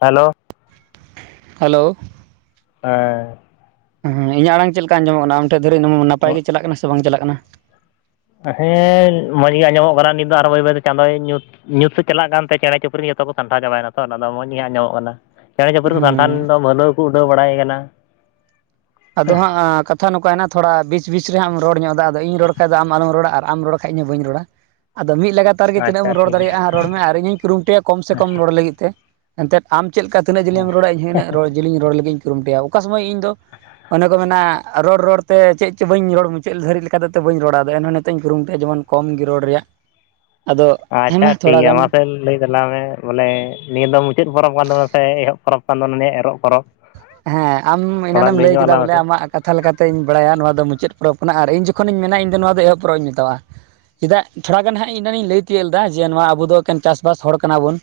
Hello hello ᱦᱮᱸ ᱦᱩ ᱤᱧᱟᱹᱜ ᱟᱲᱟᱝ ᱪᱮᱫ ᱞᱮᱠᱟ ᱟᱸᱡᱚᱢᱚᱜ ᱠᱟᱱᱟ ᱟᱢ ᱴᱷᱮᱱ ᱫᱷᱟᱹᱨᱤᱡ ᱩᱸ ᱱᱟᱯᱟᱭ ᱜᱮ ᱪᱟᱞᱟᱜ ᱠᱟᱱᱟ ᱥᱮ ᱵᱟᱝ ᱪᱟᱞᱟᱜ ᱠᱟᱱᱟ? ᱦᱮᱸ ᱢᱚᱡᱽ ᱜᱮ ᱟᱸᱡᱚᱢᱚᱜ ᱠᱟᱱᱟ ᱱᱤᱛ ᱫᱚ ᱟᱨᱚ ᱵᱟᱹᱭ ᱵᱟᱹᱭᱛᱮ ᱪᱟᱸᱫᱚᱭ ᱧᱩᱛᱼᱼ ᱧᱩᱛ ᱥᱮᱛ ᱪᱟᱞᱟᱜ ᱠᱟᱱᱛᱮ ᱪᱮᱬᱮ ᱪᱩᱯᱨᱤ ᱡᱚᱛᱚ ᱠᱚ ᱥᱟᱢᱴᱷᱟᱣ ᱪᱟᱵᱟᱭᱱᱟ ᱛᱚ ᱚᱱᱟ ᱫᱚ ᱢᱚᱸᱡᱽ ᱜᱮ ᱦᱟᱸᱜ ᱟᱸᱡᱚᱢᱚᱜ ᱠᱟᱱᱟ᱾ ᱪᱮᱸᱬᱮ ᱪᱩᱯᱨᱩ ᱫᱚ ᱥᱟᱱᱴᱷᱟᱱ ᱦᱮᱸ ᱫᱚ ᱢᱟᱹᱫᱟᱹᱣ ᱠᱩ ᱩᱰᱟᱹᱣ ᱵᱟᱲᱟᱭ ᱠᱟᱱᱟ᱾ ᱟᱫᱚ ᱦᱟᱸᱜ ᱟᱸ ᱠᱟᱛ ᱛᱷᱟᱱ ᱱᱚᱠᱟᱭᱱᱟ ᱛᱷᱚᱲᱟ ᱵᱤᱪ ᱵᱤᱪ ᱨᱮᱦᱟᱸᱜ ᱮᱢ ᱨᱚᱲ ᱧᱚᱜ ᱮᱫᱟ ᱟᱫᱚ ᱤᱧ ᱨᱚᱲ ᱠᱷᱟᱡ ᱟᱢ ᱟᱞᱚᱢ ᱨᱚᱲᱟ ᱟᱨ ᱟᱢ ᱨᱚᱲ ᱠᱷᱟᱡ ᱤᱧ ᱦᱚᱸ ᱵᱟᱹᱧ ᱨᱚᱲᱟ᱾ ᱟᱫᱚ ᱢᱤᱫ ᱞᱟᱜᱟᱛ ᱛᱟᱨ ᱜᱮ ᱛᱤᱱᱟᱹᱜ ᱟᱪᱪᱷᱟ ᱮᱢ ᱨᱚᱲ ᱴᱷᱤᱠ ᱜᱮᱭᱟ ᱫᱟᱲᱮᱭᱟᱜ-ᱟ ᱨᱚᱲ ᱢᱮ ᱟᱨ ᱤᱧᱦᱩᱧ ᱠᱩᱨᱩᱢᱩᱴᱩᱭᱟ ᱠᱚᱢ ᱥᱮ ᱠᱚᱢ ᱨᱚᱲ ᱞᱟᱹᱜᱤᱫ ᱛᱮ ᱮᱱᱛᱮᱫ ᱟᱢ ᱪᱮᱫ ᱠᱟ ᱛᱤᱱᱟᱹᱜ ᱡᱤᱞᱮᱧ ᱮᱢ ᱨᱚᱲᱟ ᱤᱧᱦᱚᱸ ᱤᱱᱟᱹᱜ ᱨᱚᱲ ᱡᱤᱞᱤᱧ ᱨᱚᱲ ᱞᱟᱹᱜᱤᱫ ᱤᱧ ᱠᱩᱨᱩᱢᱩᱴᱩᱭ ᱚᱠᱟ ᱥᱚᱢᱚᱭ ᱤᱧᱫᱚ ᱚᱱᱮ ᱠᱚ ᱢᱮᱱᱟ ᱨᱚᱲ ᱨᱚᱲᱛᱮ ᱪᱮᱫ ᱪᱚ ᱵᱟᱹᱧ ᱨᱚᱲ ᱢᱩᱪᱟᱹᱫ ᱫᱷᱟᱹᱨᱤᱡ ᱞᱮᱠᱟ ᱫᱚᱛᱮ ᱵᱟᱹᱧ ᱨᱚᱲᱟ ᱫᱟ ᱮᱱᱦᱚᱸ ᱱᱤᱛ ᱤᱧ ᱠᱩᱨᱩᱢᱩᱭᱟ ᱡᱮᱢᱚᱱ ᱠᱚᱢ ᱜᱤ ᱨᱚᱲ ᱨᱮᱭᱟᱜ᱾ ᱟᱫᱚ ᱦᱮᱸ ᱟᱪᱪᱷᱟ ᱢᱟ ᱴᱷᱤᱠ ᱛᱷᱚᱲᱟ ᱜᱮᱭᱟ ᱜᱟᱱ ᱢᱟᱥᱮ ᱞᱟᱹᱭ ᱪᱟᱞᱟᱣ ᱢᱮ ᱵᱚᱞᱮ ᱱᱤᱭᱟᱹ ᱫᱚ ᱢᱩᱪᱟᱹᱫ ᱯᱚᱨᱚᱵᱽ ᱠᱟᱱ ᱛᱟᱵᱚᱱᱟ ᱥᱮ ᱮᱦᱚᱵ ᱯᱚᱨᱚᱵᱽ ᱠᱟᱱ ᱫᱚ ᱱᱚᱱᱮ ᱮᱨᱚᱜ ᱯᱚᱨᱚᱵᱽ᱾ ᱦᱮᱸ ᱟᱢ ᱛᱷᱚᱲᱟ ᱮᱱᱟᱱᱮᱢ ᱞᱟᱹᱭ ᱧᱚᱜ ᱠᱮᱫᱟ ᱟᱞᱟᱝ ᱵᱚᱞᱮ ᱢᱮᱥᱮ ᱟᱢᱟᱜ ᱠᱟᱛᱷᱟ ᱞᱮᱠᱟᱛᱤᱧ ᱵᱟᱲᱟᱭᱟ ᱱᱚᱣᱟ ᱫᱚ ᱢᱩᱪᱟᱹᱫ ᱯᱚᱨᱚᱵᱽ ᱠᱟᱱᱟ ᱟᱨ ᱤᱧ ᱡᱚᱠᱷᱚᱱᱤᱧ ᱢᱮᱱᱟ ᱤᱧᱫᱚ ᱱᱚᱣᱟ ᱫᱚ ᱮᱦᱚᱵ ᱯᱚᱨᱚᱵᱽ ᱤᱧ ᱢᱮᱛᱟ ᱣᱟ ᱾ ᱪᱮᱫᱟᱜ ᱛᱷᱚᱲᱟ ᱜᱟᱱ ᱦᱟᱸᱜ ᱤᱧ ᱫᱚ ᱤᱧ ᱞᱟᱹᱭ ᱛᱤᱭᱳᱜ ᱞᱮᱫᱟ ᱡᱮ ᱱᱚᱣᱟ ᱟᱵᱚ ᱫᱚ ᱮᱠᱮᱱ ᱪᱟᱥᱵᱟᱥ ᱦᱚᱲ ᱠᱟᱱᱟ ᱵᱚᱱ᱾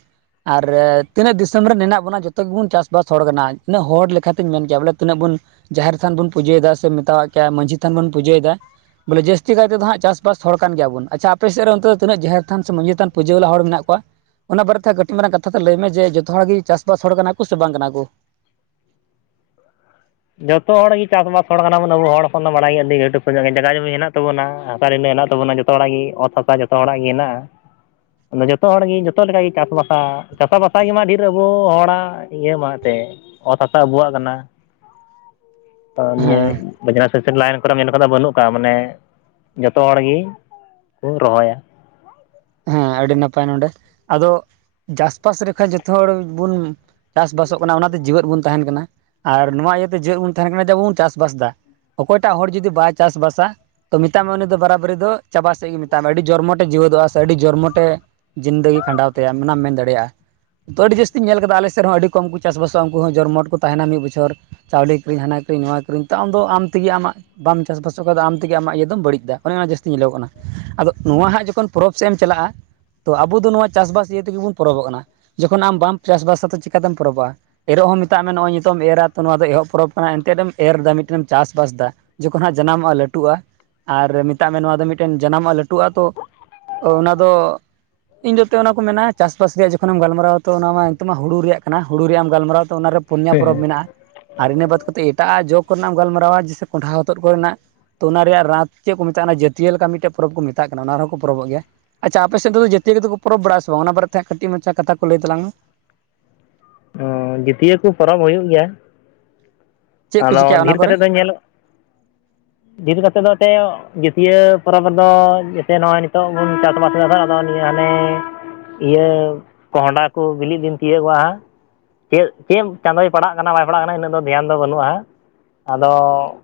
ᱟᱨ ᱨᱮ ᱛᱤᱱᱟᱹᱜ ᱫᱤᱥᱚᱢ ᱨᱮ ᱢᱮᱱᱟᱜᱮ ᱵᱚᱱᱟ ᱡᱚᱛᱚ ᱜᱮᱵᱚᱱ ᱪᱟᱥᱵᱟᱥ ᱦᱚᱲ ᱠᱟᱱᱟ ᱤᱱᱟᱹᱜ ᱦᱚᱲ ᱞᱮᱠᱷᱟ ᱛᱤᱧ ᱢᱮᱱ ᱠᱮᱭᱟ ᱵᱚᱞᱮ ᱛᱤᱱᱟᱹᱜ ᱵᱚᱱ ᱡᱟᱦᱮᱨ ᱛᱷᱟᱱ ᱵᱚᱱ ᱯᱩᱡᱟᱹᱭᱮᱫᱟ ᱥᱮ ᱢᱮᱛᱟᱭ-ᱟ ᱠᱮᱭᱟ ᱢᱟᱹᱡᱷᱤ ᱛᱷᱟᱱ ᱵᱚᱱ ᱯᱩᱡᱟᱹᱭᱮᱫᱟ ᱵᱚᱞᱮ ᱡᱟᱹᱥᱛᱤ ᱠᱟᱭᱛᱮ ᱫᱚ ᱦᱟᱜ ᱪᱟᱥᱵᱟᱥ ᱦᱚᱲ ᱠᱟᱱ ᱜᱮᱭᱟᱵᱚᱱ ᱟᱪᱪᱷᱟ ᱟᱯᱮ ᱥᱮᱫ ᱨᱮ ᱚᱱᱛᱮ ᱫᱚ ᱛᱤᱱᱟᱹᱜ ᱡᱟᱦᱮᱨ ᱛᱷᱟᱱ ᱥᱮ ᱢᱟᱡᱷᱤ ᱛᱷᱟᱱ ᱯᱩᱡᱟᱹ ᱣᱞᱟ ᱦᱚᱲ ᱢᱮᱱᱟᱜ ᱠᱚᱣᱟ? ᱚᱱᱟ ᱵᱟᱨᱮᱛᱮ ᱠᱟᱹᱴᱤᱡ ᱢᱟᱨᱟᱝ ᱠᱟᱛᱷᱟ ᱛᱮ ᱞᱟᱹᱭ ᱢᱮ ᱡᱮ ᱡᱚᱛᱚ ᱦᱚᱲ ᱜᱮ ᱪᱟᱥᱵᱟᱥ ᱦᱚᱲ ᱠᱟᱱᱟ ᱠᱚ ᱥᱮ ᱵᱟᱝ ᱠᱟᱱᱟ ᱠᱚ᱾ ᱡᱚᱛᱚ ᱦᱚᱲ ᱜᱮ ᱪᱟᱥᱵᱟᱥ ᱦᱚᱲ ᱠᱟᱱᱟ ᱵᱚᱱ ᱟᱵᱚ ᱦᱚᱲ ᱦᱚᱯᱚᱱ ᱫᱚ ᱵᱟᱲᱟᱭ ᱜᱮ ᱞᱤᱧᱟᱹᱴᱩᱵ [unintelligible] ᱠᱚ ᱧᱚᱜ ᱜᱮ ᱡᱟᱜᱟ ᱡᱚᱢᱤ ᱢᱮᱱᱟᱜ ᱛᱟᱵᱚᱱᱟ᱾ ᱦᱟᱥᱟ ᱰᱤᱱᱰᱟᱹ ᱦᱮᱱᱟᱜ ᱛᱟᱵᱚᱱᱟ ᱡᱚᱛᱚ ᱦᱚᱲᱟᱜ ᱜᱮ ᱚᱛ ᱦᱟᱥᱟ ᱡᱚᱛᱚ ᱦᱚᱲᱟᱜ ᱜᱮ ᱦᱮᱱᱟᱜᱼᱟ᱾ ᱟᱫᱚ ᱡᱚᱛᱚ ᱦᱚᱲᱜᱮ ᱡᱚᱛᱚ ᱞᱮᱠᱟᱜᱮ ᱪᱟᱥᱵᱟᱥᱟ ᱪᱟᱥᱟᱵᱟᱥᱟ ᱜᱮᱢᱟ ᱰᱷᱮᱨ ᱟᱵᱚ ᱦᱚᱲᱟᱜ ᱤᱭᱟᱹ ᱢᱟ ᱮᱱᱛᱮᱫ ᱚᱛ ᱦᱟᱥᱟ ᱟᱵᱚᱣᱟᱜ ᱠᱟᱱᱟ᱾ ᱛ ᱱᱤᱭᱟᱹ ᱦᱮᱸ ᱵᱟᱡᱨᱟᱥ ᱥᱮᱥᱮᱱ ᱞᱟᱭᱤᱱ ᱠᱚᱨᱮᱢ ᱢᱮᱱ ᱠᱟᱫᱚ ᱵᱟᱹᱱᱩᱜ ᱠᱟᱜᱼᱟ ᱢᱟᱱᱮ ᱡᱚᱛᱚ ᱦᱚᱲ ᱜᱮ ᱠᱚ ᱨᱚᱦᱚᱭᱟ᱾ ᱦᱮᱸ ᱟᱹᱰᱤ ᱱᱟᱯᱟᱭ ᱱᱚᱰᱮ ᱟᱫᱚ ᱡᱟᱥᱯᱟᱥ ᱨᱮᱠᱟᱡ ᱡᱚᱛᱚ ᱦᱚᱲ ᱵᱚᱱ ᱪᱟᱥᱵᱟᱥᱚᱜ ᱠᱟᱱᱟ ᱚᱱᱟᱛᱮ ᱡᱮᱣᱭᱮᱫ ᱵᱚᱱ ᱛᱟᱦᱮᱱ ᱠᱟᱱᱟ ᱟᱨ ᱱᱚᱣᱟ ᱤᱭᱟᱹᱛᱮ ᱡᱮᱣᱮᱫ ᱵᱚᱱ ᱛᱟᱦᱮᱱ ᱠᱟᱱᱟ ᱡᱮ ᱟᱵᱚ ᱵᱚᱱ ᱪᱟᱥᱵᱟᱥ ᱮᱫᱟ᱾ ᱚᱠᱚᱭᱴᱟᱜ ᱦᱚᱲ ᱡᱩᱫᱤ ᱵᱟᱭ ᱪᱟᱥ ᱵᱟᱥᱟ ᱛᱚ ᱢᱮᱛᱟ ᱢᱮ ᱩᱱᱤ ᱫᱚ ᱵᱟᱨᱟᱵᱟᱹᱨᱤ ᱫᱚ ᱪᱟᱵᱟᱥᱮᱫ ᱜᱮ ᱢᱮᱛᱟᱭ ᱢᱮ ᱟᱹᱰᱤ ᱡᱚᱨᱢᱚᱴᱮ ᱡᱤᱣᱭᱮᱫᱚᱜᱼᱟ ᱟᱹᱰᱤ ᱡᱚᱨᱢᱚᱴᱮ ᱡᱤᱱᱫᱮᱜᱤ ᱠᱷᱟᱸᱰᱟᱣ ᱛᱟᱭᱟ ᱚᱱᱟᱢ ᱢᱮᱱ ᱫᱟᱲᱮᱭᱟᱜᱼᱟ᱾ ᱛᱚ ᱟᱹᱰᱤ ᱡᱟᱹᱥᱛᱤᱧ ᱧᱮᱞ ᱠᱮᱫ ᱫᱟ ᱟᱞᱮ ᱥᱮᱫ ᱦᱚᱸᱚᱸ ᱟᱹᱰᱤ ᱠᱚᱢ ᱠᱚ ᱪᱟᱥᱵᱟᱥᱚᱜᱼᱟ ᱩᱱᱠᱩ ᱦᱚᱸ ᱡᱚᱨᱢᱚᱴ ᱠᱚ ᱛᱟᱦᱮᱱᱟ ᱢᱤᱫ ᱵᱚᱪᱷᱚᱨ᱾ ᱪᱟᱣᱞᱮ ᱠᱤᱨᱤᱧ ᱦᱟᱱᱟ ᱠᱤᱨᱤᱧ ᱱᱚᱣᱟ ᱠᱤᱨᱤᱧ ᱛᱚ ᱟᱢ ᱫᱚ ᱟᱢ ᱛᱮᱜᱮ ᱟᱢᱟᱜ ᱵᱟᱢ ᱪᱟᱥᱵᱟᱥᱚᱜ ᱠᱷᱟᱱ ᱫᱚ ᱟᱢ ᱛᱮᱜᱮ ᱟᱢᱟᱜ ᱤᱭᱟᱹ ᱫᱚᱢ ᱵᱟᱹᱲᱤᱡᱫᱟ ᱚᱱᱮ ᱚᱱᱟ ᱡᱟᱹᱥᱛᱤ ᱧᱮᱞᱚᱜ ᱠᱟᱱᱟ ᱟᱫᱚ ᱱᱚᱣᱟ ᱦᱟᱸᱜ ᱡᱚᱠᱷᱚᱱ ᱯᱚᱨᱚᱵᱽ ᱥᱮᱫ ᱮᱢ ᱪᱟᱞᱟᱜᱼᱟ ᱛᱚ ᱟᱵᱚ ᱫᱚ ᱱᱚᱣᱟ ᱪᱟᱥᱵᱟᱥ ᱤᱭᱟᱹ ᱛᱮᱜᱮ ᱵᱚᱱ ᱯᱚᱨᱚᱵᱚᱜ ᱠᱟᱱᱟ᱾ ᱡᱚᱠᱷᱚᱱ ᱟᱢ ᱵᱟᱢ ᱪᱟᱥᱵᱟᱥᱟ ᱛᱚ ᱪᱤᱠᱠᱟᱛᱮᱢ ᱯᱚᱨᱚᱵᱚᱜᱼᱟ? ᱮᱨᱚᱜ ᱦᱚᱸ ᱢᱮᱛᱟᱜ ᱢᱮ ᱱᱚᱜᱼᱚᱭ ᱱᱤᱛᱚᱜ ᱮᱢ ᱮᱨᱟᱚ ᱛᱚ ᱱᱚᱣᱟ ᱫᱚ ᱮᱦᱚᱵ ᱯᱚᱨᱚᱵᱽ ᱠᱟᱱᱟ ᱮᱱᱛᱮᱫ ᱮᱢ ᱮᱨ ᱮᱫᱟ ᱢᱤᱫᱴᱮᱱ ᱮᱢ ᱪᱟᱥᱵᱟᱥ ᱮᱫᱟ᱾ ᱡᱚᱠᱷᱚᱱ ᱦᱟᱸᱜ ᱡᱟᱱᱟᱢᱚᱜᱼᱟ ᱞᱟᱹᱴᱩᱜᱼᱟ ᱟᱨ ᱢᱮᱛᱟᱜ ᱢᱮ ᱱᱚᱣᱟ ᱫᱚ ᱢᱤᱫᱴᱮᱱ ᱡᱟᱱᱟᱢᱚᱜᱼᱟ ᱞᱟᱹᱴᱩᱜᱼᱟ ᱛᱚ ᱚ ᱚᱱᱟ ᱫᱚ ᱤᱧ ᱡᱚᱨᱛᱮ ᱚᱱᱟ ᱠᱚ ᱢᱮᱱᱟ ᱪᱟᱥᱵᱟᱥ ᱨᱮᱭᱟᱜ ᱡᱚᱠᱷᱚᱱᱮᱢ ᱜᱟᱞᱢᱟᱨᱟᱣ ᱛᱚ ᱚᱱᱟ ᱢᱟ ᱱᱤᱛᱚᱜ ᱢᱟ ᱦᱩᱲᱩ ᱨᱮᱭᱟᱜ ᱠᱟᱱᱟ ᱦᱩᱲᱩ ᱨᱮᱭᱟᱜ ᱮᱢ ᱜᱟᱞᱢᱟᱨᱟᱣ ᱛᱚ ᱚᱱᱟᱨᱮ ᱯᱩᱱᱭᱟ ᱯᱚᱨᱚᱵᱽ ᱦᱮᱸ ᱢᱮᱱᱟᱜᱼᱟ ᱟᱨ ᱤᱱᱟᱹ ᱵᱟᱫ ᱠᱟᱛᱮᱫ ᱮᱴᱟᱜ ᱡᱚᱽ ᱠᱚᱨᱮᱱᱟᱜ ᱮᱢ ᱜᱟᱞᱢᱟᱨᱟᱣᱟ ᱡᱮᱥᱮ ᱠᱚᱸᱰᱷᱟ ᱦᱚᱛᱚᱫ ᱠᱚᱨᱮᱱᱟᱜ᱾ ᱛᱚ ᱚᱱᱟ ᱨᱮᱭᱟᱜ ᱨᱟᱟᱛ ᱪᱮᱫ ᱠᱚ ᱢᱮᱛᱟᱜ ᱟ ᱚᱱᱟ ᱟᱹᱛᱤᱭᱟᱹ ᱞᱮᱠᱟ ᱢᱤᱫᱴᱮᱱ ᱯᱚᱨᱚᱵᱽ ᱠᱚ ᱢᱮᱛᱟᱜ ᱠᱟᱱᱟ ᱚᱱᱟ ᱨᱮ ᱦᱚᱸ ᱠᱚ ᱯᱚᱨᱚᱵᱚᱜ ᱜᱮᱭᱟ᱾ ᱟᱪᱪᱷᱟ ᱟᱯᱮᱥᱮᱫ ᱫᱚ ᱡᱟᱹᱛᱭᱟᱹ ᱨᱮ ᱫᱚ ᱠᱚ ᱯᱚᱨᱚᱵᱽ ᱵᱟᱲᱟ ᱟᱜ ᱥᱮ ᱵᱟᱝ ᱚᱱᱟ ᱵᱟᱨᱮᱛᱮ ᱠᱟᱹᱴᱤᱡ ᱢᱟᱪᱷᱟ ᱠᱟᱛᱷᱟ ᱠᱚ ᱞᱟᱹᱭ ᱛᱟᱞᱟᱢᱮ᱾ ᱚ ᱡᱤᱛᱤᱭᱟᱹ ᱠᱩ ᱯᱚᱨᱚᱵᱽ ᱦᱩᱭᱩᱜ ᱜᱮᱭᱟ᱾ ᱪᱮᱫ ᱠᱚ ᱟᱫᱚ ᱪᱤᱠᱟᱹᱜᱼᱟ ᱚᱱᱟ ᱰᱷᱮᱨ ᱠᱚᱨᱮ ᱠᱟᱛᱮᱜ ᱫᱚ ᱧᱮᱞᱚᱜ [unintelligible] ᱰᱷᱮᱨ ᱠᱟᱛᱮᱫ ᱫᱚ ᱮᱱᱛᱮᱫ ᱡᱟᱹᱛᱭᱟᱹ ᱯᱚᱨᱚᱵᱽ ᱨᱮᱫᱚ ᱡᱮᱛᱮ ᱱᱚᱜᱼᱚᱭ ᱱᱤᱛᱚᱜ ᱵᱚᱱ ᱪᱟᱥ ᱵᱟᱥ ᱮᱫᱟ ᱱᱤᱭᱟᱹ ᱦᱟᱱᱮ ᱤᱭᱟᱹ ᱠᱚᱸᱦᱚᱰᱟ ᱠᱚ ᱵᱤᱞᱤᱜ ᱫᱤᱱ ᱛᱤᱭᱳᱜ ᱜᱚᱼᱟ᱾ ᱪᱮᱫ ᱪᱮᱫ ᱪᱟᱸᱫᱚᱳᱭ ᱯᱟᱲᱟᱜ ᱠᱟᱱᱟ ᱵᱟᱭ ᱯᱟᱲᱟᱜ ᱠᱟᱱᱟ ᱤᱱᱟᱹᱜ ᱫᱚ ᱫᱷᱮᱭᱟᱱ ᱫᱚ ᱵᱟᱹᱱᱩᱜᱼᱟ᱾ ᱟᱫᱚ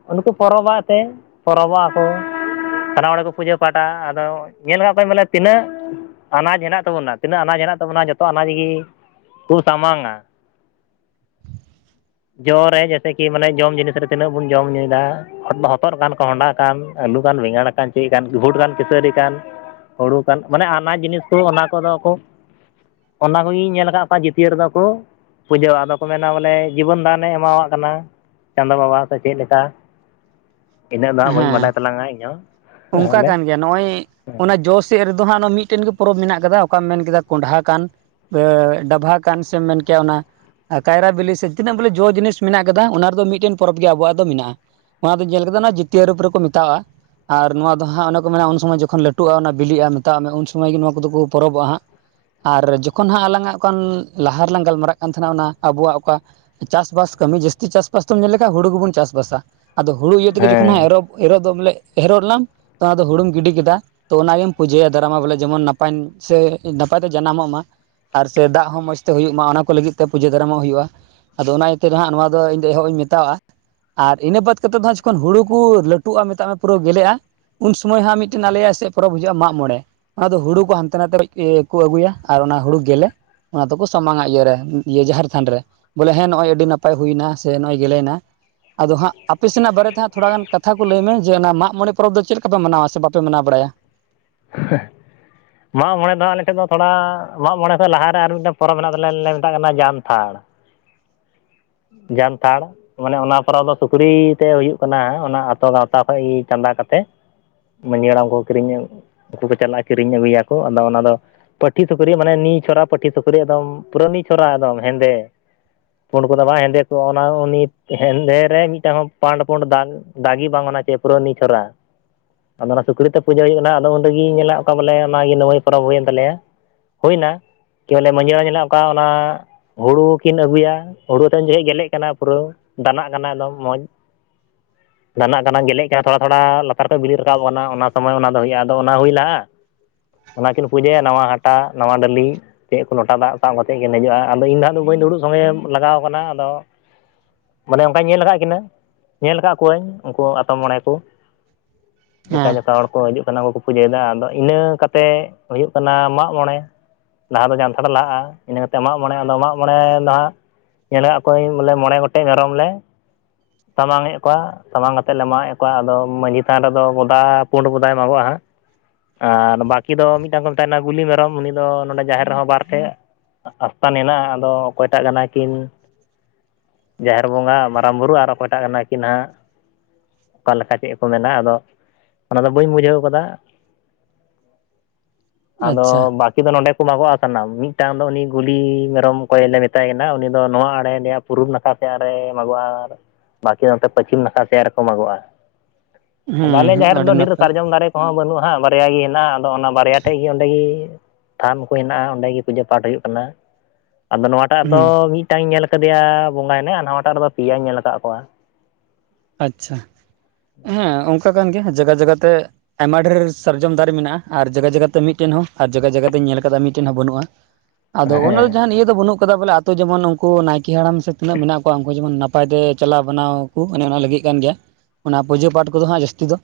ᱩᱱᱠᱩ ᱯᱚᱨᱚᱵᱟᱜ ᱛᱮ ᱯᱚᱨᱚᱵᱚᱜᱼᱟᱠᱚ᱾ ᱥᱟᱱᱟᱢ ᱦᱚᱲ ᱜᱮᱠᱚ ᱯᱩᱡᱟᱹ ᱯᱟᱦᱟᱴᱟ ᱟᱫᱚ ᱧᱮᱞ ᱢᱮ ᱦᱟ ᱚᱠᱚᱭ ᱵᱚᱞᱮ ᱛᱤᱱᱟᱹᱜ ᱟᱱᱟᱡᱽ ᱦᱮᱱᱟᱜ ᱛᱟᱵᱚᱱᱟ ᱛᱤᱱᱟᱹᱜ ᱟᱱᱟᱡᱽ ᱦᱮᱱᱟᱜ ᱛᱟᱵᱚᱱᱟ ᱡᱚᱛᱚ ᱟᱱᱟᱡᱽ ᱜᱮ ᱠᱚ ᱥᱟᱢᱟᱝ ᱟ [inaudible] ᱡᱚ ᱨᱮ ᱡᱟ ᱥᱮᱠᱤ ᱢᱟᱱᱮ ᱡᱚᱢ ᱡᱤᱱᱤᱥ ᱨᱮ ᱛᱤᱱᱟᱹᱜ ᱵᱚᱱ ᱡᱚᱢ ᱧᱩᱭ ᱮᱫᱟ᱾ ᱦᱚᱴᱚ ᱦᱚᱛᱚᱫᱽ ᱠᱟᱱ ᱠᱚᱦᱚᱸᱰᱟ ᱠᱟᱱ ᱟᱹᱞᱩ ᱠᱟᱱ ᱵᱮᱸᱜᱟᱲ ᱠᱟᱱ ᱪᱤᱞᱤ ᱠᱟᱱᱟ ᱜᱩᱦᱩᱴ ᱠᱟᱱ ᱠᱤᱥᱟᱹᱨᱤ ᱠᱟᱱ ᱦᱳᱲᱳ ᱠᱟᱱ ᱢᱟᱱᱮ ᱟᱱᱟᱡᱽ ᱡᱤᱱᱤᱥ ᱠᱚ ᱚᱱᱟ ᱠᱚᱫᱚ ᱠᱚ ᱚᱱᱟ ᱠᱚᱜᱤᱧ ᱧᱮᱞ ᱟᱠᱟᱫ ᱠᱚᱣᱟ ᱡᱤᱛᱭᱟᱹᱨ ᱫᱟᱠᱚ ᱯᱩᱡᱟᱹ ᱟᱫᱚ ᱠᱚ ᱢᱮᱱᱟ ᱵᱚᱞᱮ ᱡᱤᱵᱚᱱ ᱫᱟᱱᱮ ᱮᱢᱟᱣ ᱟᱫ ᱠᱟᱱᱟ ᱪᱟᱸᱫᱚ ᱵᱟᱵᱟ ᱥᱮ ᱪᱮᱫ ᱞᱮᱠᱟ ᱤᱱᱟᱹᱜ ᱫᱚ ᱦᱟᱸᱜ ᱵᱟᱹᱧ ᱦᱮᱸ ᱵᱟᱰᱟᱭ ᱛᱟᱞᱟᱝᱟ ᱤᱧ ᱦᱚᱸ ᱛᱟᱦᱚᱞᱮ ᱪᱮᱫ ᱨᱮᱫᱚ ᱦᱟᱸᱜ ᱱᱚᱣᱟ ᱢᱤᱫᱴᱮᱱ ᱜᱮ ᱯᱚᱨᱚᱵᱽ ᱢᱮᱱᱟᱜ ᱟᱠᱟᱫᱟ ᱚᱠᱟᱢ ᱢᱮᱱ ᱠᱮᱫᱟ ᱠᱚᱸᱰᱷᱟ ᱠᱟᱱ ᱥᱮ ᱰᱟᱵᱷᱟ ᱠᱟᱱ ᱥᱮᱢ ᱢᱮᱱ ᱠᱮᱜ-ᱟ ᱚᱱᱟ ᱠᱟᱭᱨᱟ ᱵᱤᱞᱤ ᱥᱮ ᱛᱤᱱᱟᱹᱜ ᱵᱚᱞᱮ ᱡᱚ ᱡᱤᱱᱤᱥ ᱢᱮᱱᱟᱜ ᱟᱠᱟᱫᱟ ᱚᱱᱟ ᱨᱮᱫᱚ ᱢᱤᱫᱴᱮᱱ ᱯᱚᱨᱚᱵᱽ ᱜᱮ ᱟᱵᱚᱣᱟᱜ ᱫᱚ ᱢᱮᱱᱟᱜᱼᱟ᱾ ᱚᱱᱟ ᱫᱚᱧ ᱧᱮᱞ ᱠᱮᱫᱟ ᱚᱱᱟ ᱡᱟᱛᱤᱭᱟᱹ ᱨᱩᱯ ᱨᱮᱠᱚ ᱢᱮᱛᱟᱜᱼᱟ᱾ ᱟᱨ ᱱᱚᱣᱟ ᱫᱚ ᱦᱟᱸᱜ ᱚᱱᱮ ᱠᱚ ᱢᱮᱱᱟ ᱩᱱ ᱥᱚᱢᱚᱭ ᱡᱚᱠᱷᱚᱱ ᱞᱟᱹᱴᱩᱜᱼᱟ ᱚᱱᱟ ᱵᱤᱞᱤᱜᱼᱟ ᱢᱮᱛᱟᱜ ᱢᱮ ᱩᱱ ᱥᱚᱢᱚᱭ ᱜᱮ ᱱᱚᱣᱟ ᱠᱚᱫᱚ ᱠᱚ ᱯᱚᱨᱚᱵᱚᱜᱼᱟᱜ ᱦᱟᱸᱜ᱾ ᱟᱨ ᱡᱚᱠᱷᱚᱱ ᱦᱟᱸᱜ ᱟᱞᱟᱝᱟᱜ ᱚᱠᱟ ᱞᱟᱦᱟ ᱨᱮᱞᱟᱝ ᱜᱟᱞᱢᱟᱨᱟᱜ ᱠᱟᱱ ᱛᱟᱦᱮᱱᱟ ᱚᱱᱟ ᱟᱵᱚᱣᱟᱜ ᱚᱠᱟ ᱪᱟᱥᱵᱟᱥ ᱠᱟᱹᱢᱤ ᱡᱟᱹᱥᱛᱤ ᱪᱟᱥᱵᱟᱥ ᱛᱚᱢ ᱧᱮᱞ ᱞᱮᱠᱷᱟᱱ ᱦᱩᱲᱩ ᱜᱮᱵᱚᱱ ᱪᱟᱥᱵᱟᱥᱟ ᱟᱫᱚ ᱦᱩᱲᱩ ᱤᱭᱟᱹ ᱛᱮᱜᱮ ᱡᱚᱠᱷᱚᱱ ᱦᱟᱸᱜ ᱦᱮᱸ ᱮᱨᱚᱜ ᱫᱚᱢ ᱞᱮ ᱮᱨᱚᱜᱱᱟᱢ ᱛᱚ ᱫᱚ ᱦᱩᱲᱩᱢ ᱜᱤᱰᱤ ᱠᱮᱫᱟ᱾ ᱛᱚ ᱚᱱᱟᱜᱮᱢ ᱯᱩᱡᱟᱹᱭᱟ ᱫᱟᱨᱟᱢᱟ ᱵᱚᱞᱮ ᱡᱮᱢᱚᱱ ᱱᱟᱯᱟᱭ ᱱᱟᱯᱟᱭ ᱛᱮ ᱡᱟᱱᱟᱢᱚᱜ ᱢᱟ᱾ ᱟᱨ ᱥᱮ ᱫᱟᱜ ᱦᱚᱸ ᱢᱚᱸᱡᱽ ᱛᱮ ᱦᱩᱭᱩᱜ ᱢᱟ ᱚᱱᱟ ᱠᱚ ᱞᱟᱹᱜᱤᱫ ᱛᱮ ᱯᱩᱡᱟᱹ ᱫᱟᱨᱟᱢᱚᱜ ᱦᱩᱭᱩᱜᱼᱟ᱾ ᱟᱫᱚ ᱚᱱᱟ ᱤᱭᱟᱹᱛᱮ ᱦᱟᱸᱜ ᱱᱚᱣᱟ ᱫᱚ ᱤᱧ ᱫᱚ ᱮᱦᱚᱵ ᱤᱧ ᱢᱮᱛᱟᱜᱼᱟ ᱟᱨ ᱤᱱᱟᱹ ᱵᱟᱫ ᱠᱟᱛᱮ ᱫᱚ ᱡᱚᱠᱷᱚᱱ ᱦᱩᱲᱩ ᱠᱩ ᱞᱟᱹᱴᱩᱜᱼᱟ ᱢᱮᱛᱟᱜ ᱢᱮ ᱯᱩᱨᱟᱹ ᱜᱮᱞᱮᱜᱼᱟ ᱩᱱ ᱥᱩᱢᱚᱭ ᱦᱟᱸᱜ ᱢᱤᱫᱴᱮᱱ ᱟᱞᱮᱭᱟᱜ ᱥᱮᱜ ᱯᱚᱨᱚᱵ ᱦᱤᱡᱩᱜᱼᱟ ᱢᱟᱜᱽ ᱢᱚᱬᱮ᱾ ᱟᱫᱚ ᱦᱩᱲᱩ ᱠᱚ ᱦᱟᱱᱛᱮ ᱱᱟᱛᱮ ᱤᱭᱟᱹ ᱠᱚ ᱟᱹᱜᱩᱭᱟ ᱟᱨ ᱚᱱᱟ ᱦᱩᱲᱩ ᱜᱮᱞᱮ ᱚᱱᱟ ᱫᱚᱠᱚ ᱥᱟᱢᱟᱝᱟ ᱤᱭᱟᱹᱨᱮ ᱤᱭᱟᱹ ᱡᱟᱦᱮᱨ ᱛᱷᱟᱱ ᱨᱮ᱾ ᱵᱚᱞᱮ ᱦᱮᱸ ᱱᱚᱜᱼᱚᱭ ᱟᱹᱰᱤ ᱱᱟᱯᱟᱭ ᱦᱩᱭᱱᱟ ᱥᱮ ᱱᱚᱜᱼᱚᱭ ᱜᱮᱞᱮᱭᱱᱟ ᱟᱫᱚ ᱦᱟᱸᱜ ᱟᱯᱮ ᱥᱮᱱᱟᱜ ᱵᱟᱨᱮᱛᱮ ᱦᱟᱸᱜ ᱛᱷᱚᱲᱟ ᱜᱟᱱ ᱠᱟᱛᱷᱟ ᱠᱚ ᱞᱟᱹᱭ ᱢᱮ ᱡᱮ ᱚᱱᱟ ᱢᱟᱜᱽ ᱢᱚᱬᱮ ᱯᱚᱨᱚᱵᱽ ᱫᱚ ᱪᱮᱫ ᱞᱮᱠᱟ ᱯᱮ ᱢᱟᱱᱟᱣᱟ ᱥᱮ ᱵᱟᱯᱮ ᱢᱟᱱᱟᱣ ᱵᱟᱲᱟᱭᱟ? ᱦᱮᱸ ᱢᱟᱜᱽ ᱢᱚᱬᱮ ᱟᱞᱮ ᱴᱷᱮᱜ ᱫᱚ ᱛᱷᱚᱲᱟ ᱢᱟᱜᱽ ᱢᱚᱬᱮ ᱠᱷᱚᱡᱽ ᱞᱟᱦᱟᱨᱮ ᱟᱨ ᱢᱤᱫᱴᱟᱝ ᱯᱚᱨᱚᱵᱽ ᱦᱮᱱᱟᱜ ᱛᱟᱞᱮᱭᱟ ᱟᱞᱮ ᱞᱮ ᱢᱮᱛᱟᱜ ᱠᱟᱱᱟ ᱡᱟᱱᱛᱷᱟᱲ᱾ ᱡᱟᱢᱛᱷᱟᱲ ᱢᱟᱱᱮ ᱚᱱᱟ ᱯᱚᱨᱚᱵᱽ ᱫᱚ ᱥᱩᱠᱨᱤ ᱛᱮ ᱦᱩᱭᱩᱜ ᱠᱟᱱᱟ ᱚᱱᱟ ᱟᱛᱳ ᱜᱟᱶᱛᱟ ᱠᱷᱚᱡᱽ ᱤᱭᱟᱹ ᱪᱟᱸᱫᱟ ᱠᱟᱛᱮ᱾ ᱢᱟᱹᱡᱷᱤ ᱦᱟᱲᱟᱢ ᱠᱚ ᱠᱤᱨᱤᱧ ᱩᱱᱠᱩ ᱠᱚ ᱪᱟᱞᱟᱜᱼᱟ ᱠᱤᱨᱤᱧ ᱟᱹᱜᱩᱭᱟᱠᱚ ᱟᱫᱚ ᱚᱱᱟᱫᱚ ᱯᱟᱹᱴᱷᱤ ᱥᱩᱠᱨᱤ ᱢᱟᱱᱮ ᱱᱤᱪᱷᱚᱲᱟ ᱯᱟᱹᱴᱷᱤ ᱥᱩᱠᱨᱤ ᱮᱫᱚᱢ ᱯᱷᱩᱨᱟᱹ ᱱᱤᱪᱷᱚᱲᱟ ᱮᱫᱚᱢ ᱦᱮᱸᱫᱮ ᱠᱚ ᱵᱟᱝ ᱦᱮᱸᱫᱮ ᱠᱚ ᱚᱱᱟ ᱩᱱᱤ ᱦᱮᱸᱫᱮ ᱨᱮ ᱢᱤᱫᱴᱟᱝ ᱦᱚᱸ ᱯᱟᱸᱱᱰ ᱯᱩᱰ ᱫᱟᱜ ᱫᱟᱜᱤ ᱵᱟᱝ ᱚᱱᱟ ᱪᱮ ᱯᱩᱨᱟᱹ ᱱᱤᱪᱷᱚᱲᱟ ᱟᱫᱚ ᱚᱱᱟ ᱥᱩᱠᱨᱤ ᱛᱮ ᱯᱩᱡᱟᱹ ᱦᱩᱭᱩᱜ ᱠᱟᱱᱟ ᱟᱫᱚ ᱚᱰᱮᱜᱤᱧ ᱧᱮᱞᱟ ᱚᱠᱟ ᱵᱚᱞᱮ ᱚᱱᱟᱜᱮ ᱚᱱᱟ ᱤᱭᱟᱹ ᱯᱚᱨᱚᱵ ᱦᱩᱭᱮᱱ ᱛᱟᱞᱮᱭᱟ᱾ ᱦᱩᱭᱱᱟ ᱠᱤ ᱵᱚᱞᱮ ᱢᱟᱹᱡᱷᱤ ᱦᱟᱲᱟᱢ ᱧᱮᱞᱟ ᱚᱱᱠᱟ ᱚᱱᱟ ᱦᱩᱲᱩ ᱠᱤᱱ ᱟᱹᱜᱩᱭᱟ᱾ ᱦᱩᱲᱩ ᱴᱷᱮᱱ ᱡᱚ ᱠᱷᱤᱡ ᱜᱮᱞᱮᱜ ᱠᱟᱱᱟ ᱯᱩᱨᱟᱹ ᱫᱟᱱᱟᱜ ᱠᱟᱱᱟ ᱮᱠᱫᱚᱢ ᱢᱚᱡᱽ᱾ ᱫᱟᱱᱟᱜ ᱠᱟᱱᱟ ᱜᱮᱞᱮᱜ ᱠᱟᱱᱟ ᱛᱷᱚᱲᱟ ᱛᱷᱚᱲᱟ ᱞᱟᱛᱟᱨ ᱠᱚ ᱵᱤᱞᱤ ᱨᱟᱠᱟᱵ ᱠᱟᱱᱟ ᱚᱱᱟ ᱥᱚᱢᱚᱭ ᱚᱱᱟ ᱫᱚ ᱦᱩᱭᱩᱜᱼᱟ ᱟᱫᱚ ᱚᱱᱟ ᱦᱩᱭ ᱞᱟᱦᱟ ᱚᱱᱟᱠᱤᱱ ᱯᱩᱡᱟᱹᱭᱟ ᱱᱟᱣᱟ ᱦᱟᱴᱟᱜ ᱱᱟᱣᱟ ᱰᱟᱹᱞᱤ᱾ ᱪᱮᱫ ᱠᱚ ᱞᱚᱴᱟ ᱫᱟᱜ ᱥᱟᱵ ᱠᱟᱛᱮᱫ ᱜᱮ ᱫᱮᱡᱚᱜᱼᱟ ᱟᱫᱚ ᱤᱧ ᱫᱚ ᱦᱟᱸᱜ ᱫᱚ ᱵᱟᱹᱧ ᱫᱩᱲᱩᱵ ᱥᱚᱢᱚᱭ ᱮ ᱞᱟᱜᱟᱣ ᱠᱟᱱᱟ ᱟᱫᱚ ᱢᱟᱱᱮ ᱚᱱᱠᱟᱧ ᱧᱮᱞ ᱟᱠᱟᱫ ᱠᱤᱱᱟᱹ ᱧᱮᱞ ᱟᱠᱟᱫ ᱠᱚᱣᱟᱹᱧ ᱩᱱᱠᱩ ᱟᱛᱳ ᱢᱚᱬᱮ ᱠᱚ᱾ ᱚᱱᱠᱟ ᱦᱮᱸ ᱡᱚᱛᱚ ᱦᱚᱲ ᱠᱚ ᱦᱤᱡᱩᱜ ᱠᱟᱱᱟ ᱩᱱᱠᱩ ᱠᱚ ᱯᱩᱡᱟᱹᱭᱮᱫᱟ ᱟᱫᱚ ᱤᱱᱟᱹᱠᱟᱛᱮᱫ ᱦᱩᱭᱩᱜ ᱠᱟᱱᱟ ᱢᱟᱜᱽ ᱢᱚᱬᱮ᱾ ᱞᱟᱦᱟ ᱫᱚ ᱡᱟᱱᱛᱷᱟᱲ ᱞᱟᱦᱟᱜᱼᱟ ᱤᱱᱟᱹ ᱠᱟᱛᱮ ᱢᱟᱜᱽ ᱢᱚᱬᱮ ᱟᱫᱚ ᱢᱟᱜᱽ ᱢᱚᱬᱮ ᱫᱚ ᱦᱟᱸᱜ ᱧᱮᱞ ᱠᱟᱜ ᱚᱠᱚᱭ ᱵᱚᱞᱮ ᱢᱚᱬᱮ ᱜᱚᱴᱮᱡ ᱢᱮᱨᱚᱢ ᱞᱮ ᱥᱟᱢᱟᱝ ᱮᱫ ᱠᱚᱣᱟ ᱥᱟᱢᱟᱝ ᱠᱟᱛᱮᱜ ᱞᱮ ᱢᱟᱜᱮᱫ ᱠᱚᱣᱟ ᱟᱫᱚ ᱢᱟᱺᱡᱷᱤ ᱛᱷᱟᱱ ᱨᱮᱫᱚ ᱵᱚᱫᱟ ᱯᱩᱸᱰ ᱵᱚᱫᱟᱭ ᱢᱟᱜᱚᱜᱼᱟ ᱦᱟᱸᱜ᱾ ᱟᱨ ᱵᱟᱹᱠᱤ ᱫᱚ ᱢᱤᱫᱴᱟᱝ ᱠᱚᱢ ᱛᱟᱦᱮᱱᱟ ᱜᱩᱞᱤ ᱢᱮᱨᱚᱢ ᱩᱱᱤ ᱫᱚ ᱱᱚᱰᱮ ᱡᱟᱦᱮᱨ ᱨᱮᱦᱚᱸ ᱵᱟᱨ ᱴᱷᱮᱡ ᱟᱥᱛᱟᱱᱮᱱᱟ ᱟᱫᱚ ᱚᱠᱚᱭᱴᱟᱜ ᱠᱟᱱᱟᱭ᱾ ᱠᱤᱱ ᱡᱟᱦᱮᱨ ᱵᱚᱸᱜᱟ ᱢᱟᱨᱟᱝ ᱵᱩᱨᱩ ᱟᱨ ᱚᱠᱚᱭᱴᱟᱜ ᱠᱟᱱᱟ ᱠᱤᱱ ᱦᱟᱸᱜ ᱚᱠᱟ ᱞᱮᱠᱟ ᱪᱮᱜ ᱠᱚ ᱢᱮᱱᱟ ᱟᱫᱚ ᱚᱱᱟᱫᱚ ᱵᱟᱹᱧ ᱵᱩᱡᱷᱟᱹᱣ ᱠᱟᱫᱟ᱾ [inaudible] ᱟᱪᱪᱷᱟ ᱟᱫᱚ ᱵᱟᱹᱠᱤ ᱫᱚ ᱱᱚᱸᱰᱮ ᱠᱚ ᱢᱟᱜᱚᱜ-ᱟ ᱥᱟᱱᱟᱢ ᱢᱤᱫᱴᱟᱝ ᱫᱚ ᱩᱱᱤ ᱜᱩᱞᱤ ᱢᱮᱨᱚᱢ ᱠᱚᱭ ᱞᱮ ᱢᱮᱛᱟᱭ ᱠᱟᱱᱟ᱾ ᱩᱱᱤ ᱫᱚ ᱱᱚᱣᱟ ᱟᱲᱮ ᱫᱮᱭᱟᱯ ᱯᱩᱨᱩᱵ ᱱᱟᱠᱷᱟ ᱥᱮ ᱟᱨᱮ ᱢᱟᱜᱚᱜ-ᱟ᱾ ᱵᱟᱹᱠᱤ ᱱᱚᱛᱮ ᱯᱚᱪᱷᱤᱢ ᱱᱟᱠᱷᱟ ᱥᱮᱜ ᱨᱮᱠᱚ ᱢᱟᱜᱚᱜ-ᱟ ᱟᱫᱚ ᱟᱞᱮ ᱦᱩᱸ ᱦᱩᱸ ᱡᱟᱦᱮᱨ ᱟᱹᱰᱤ ᱨᱮᱫᱚ ᱰᱷᱮᱨ ᱱᱟᱯᱟᱭ ᱥᱟᱨᱡᱚᱢ ᱫᱟᱨᱮ ᱠᱚᱦᱚᱸ ᱵᱟᱹᱱᱩᱜ-ᱟ ᱦᱟᱸᱜ ᱵᱟᱨᱭᱟ ᱜᱮ ᱦᱮᱱᱟᱜ-ᱟ ᱟᱫᱚ ᱚᱱᱟ ᱵᱟᱨᱭᱟ ᱴᱷᱮᱡ ᱜᱮ ᱚᱸᱰᱮ ᱜᱮ ᱛᱷᱟᱱ ᱠᱚ ᱦᱮᱱᱟᱜ-ᱟ ᱚᱸᱰᱮ ᱜᱮ ᱯᱩᱡᱟᱹ ᱯᱟᱴ ᱦᱩᱭᱩᱜ ᱠᱟᱱᱟ ᱟᱫᱚ ᱱᱚᱣᱟ ᱴᱟᱜ ᱦᱩᱸ ᱫᱚ ᱢᱤᱫᱴᱟᱝ ᱤᱧ ᱧᱮᱞ ᱟᱠᱟᱫᱮᱭᱟ ᱵᱚᱸᱜᱟ ᱦᱮᱱᱟᱭᱟ ᱟᱨ ᱱᱟᱣᱟᱴᱟᱜ ᱨᱮᱫᱚ ᱯᱮᱭᱟᱧ ᱧᱮᱞ ᱟᱠᱟᱜ ᱠᱚᱣᱟ ᱾ ᱟᱪᱪᱷᱟ ᱮᱸ ᱚᱱᱠᱟ ᱠᱟᱱ ᱜᱮᱭᱟ ᱡᱟᱸᱜᱟ ᱡᱟᱸᱜᱟ ᱛᱮ ᱟᱭᱢᱟ ᱰᱷᱮᱨ ᱥᱟᱨᱡᱚᱢ ᱫᱟᱨᱮ ᱢᱮᱱᱟᱜ-ᱟ ᱟᱨ ᱡᱟᱸᱜᱟ ᱡᱟᱸᱜᱟ ᱛᱮ ᱢᱤᱫᱴᱮᱱ ᱦᱚᱸ ᱟᱨ ᱡᱟᱸᱜᱟ ᱡᱟᱸᱜᱟ ᱛᱮᱧ ᱧᱮᱞ ᱠᱟᱫᱟ ᱢᱤᱫᱴᱮᱱ ᱦᱚᱸ ᱵᱟᱹᱱᱩᱜ-ᱟ ᱾ [inaudible] ᱟᱫᱚ ᱚᱱᱟ ᱫᱚ ᱦᱮᱸ ᱡᱟᱦᱟ ᱤᱭᱟᱹ ᱫᱚ ᱵᱟᱹᱱᱩᱜ ᱠᱟᱫᱟ ᱵᱚᱞᱮ ᱟᱛᱳ ᱡᱮᱢᱚᱱ ᱩᱱᱠᱩ ᱱᱟᱭᱠᱮ ᱦᱟᱲᱟᱢ ᱥᱮ ᱛᱤᱱᱟᱹᱜ ᱢᱮᱱᱟᱜ ᱠᱚᱣᱟ ᱩᱱᱠᱩ ᱡᱮᱢᱚᱱ ᱱᱟᱯᱟᱭ ᱛᱮ ᱪᱟᱞᱟᱣ ᱵᱟᱱᱟᱣ ᱠᱚ ᱾ ᱚᱱᱮ ᱚᱱᱟ ᱞᱟᱹᱜᱤᱜ ᱠᱟᱱ ᱜᱮᱭᱟ ᱚᱱᱟ ᱯᱩᱡᱟᱹ ᱯᱟᱴ ᱠᱚᱫᱚ ᱦᱟᱸᱜ ᱡᱟᱹᱥᱛᱤ ᱫᱚ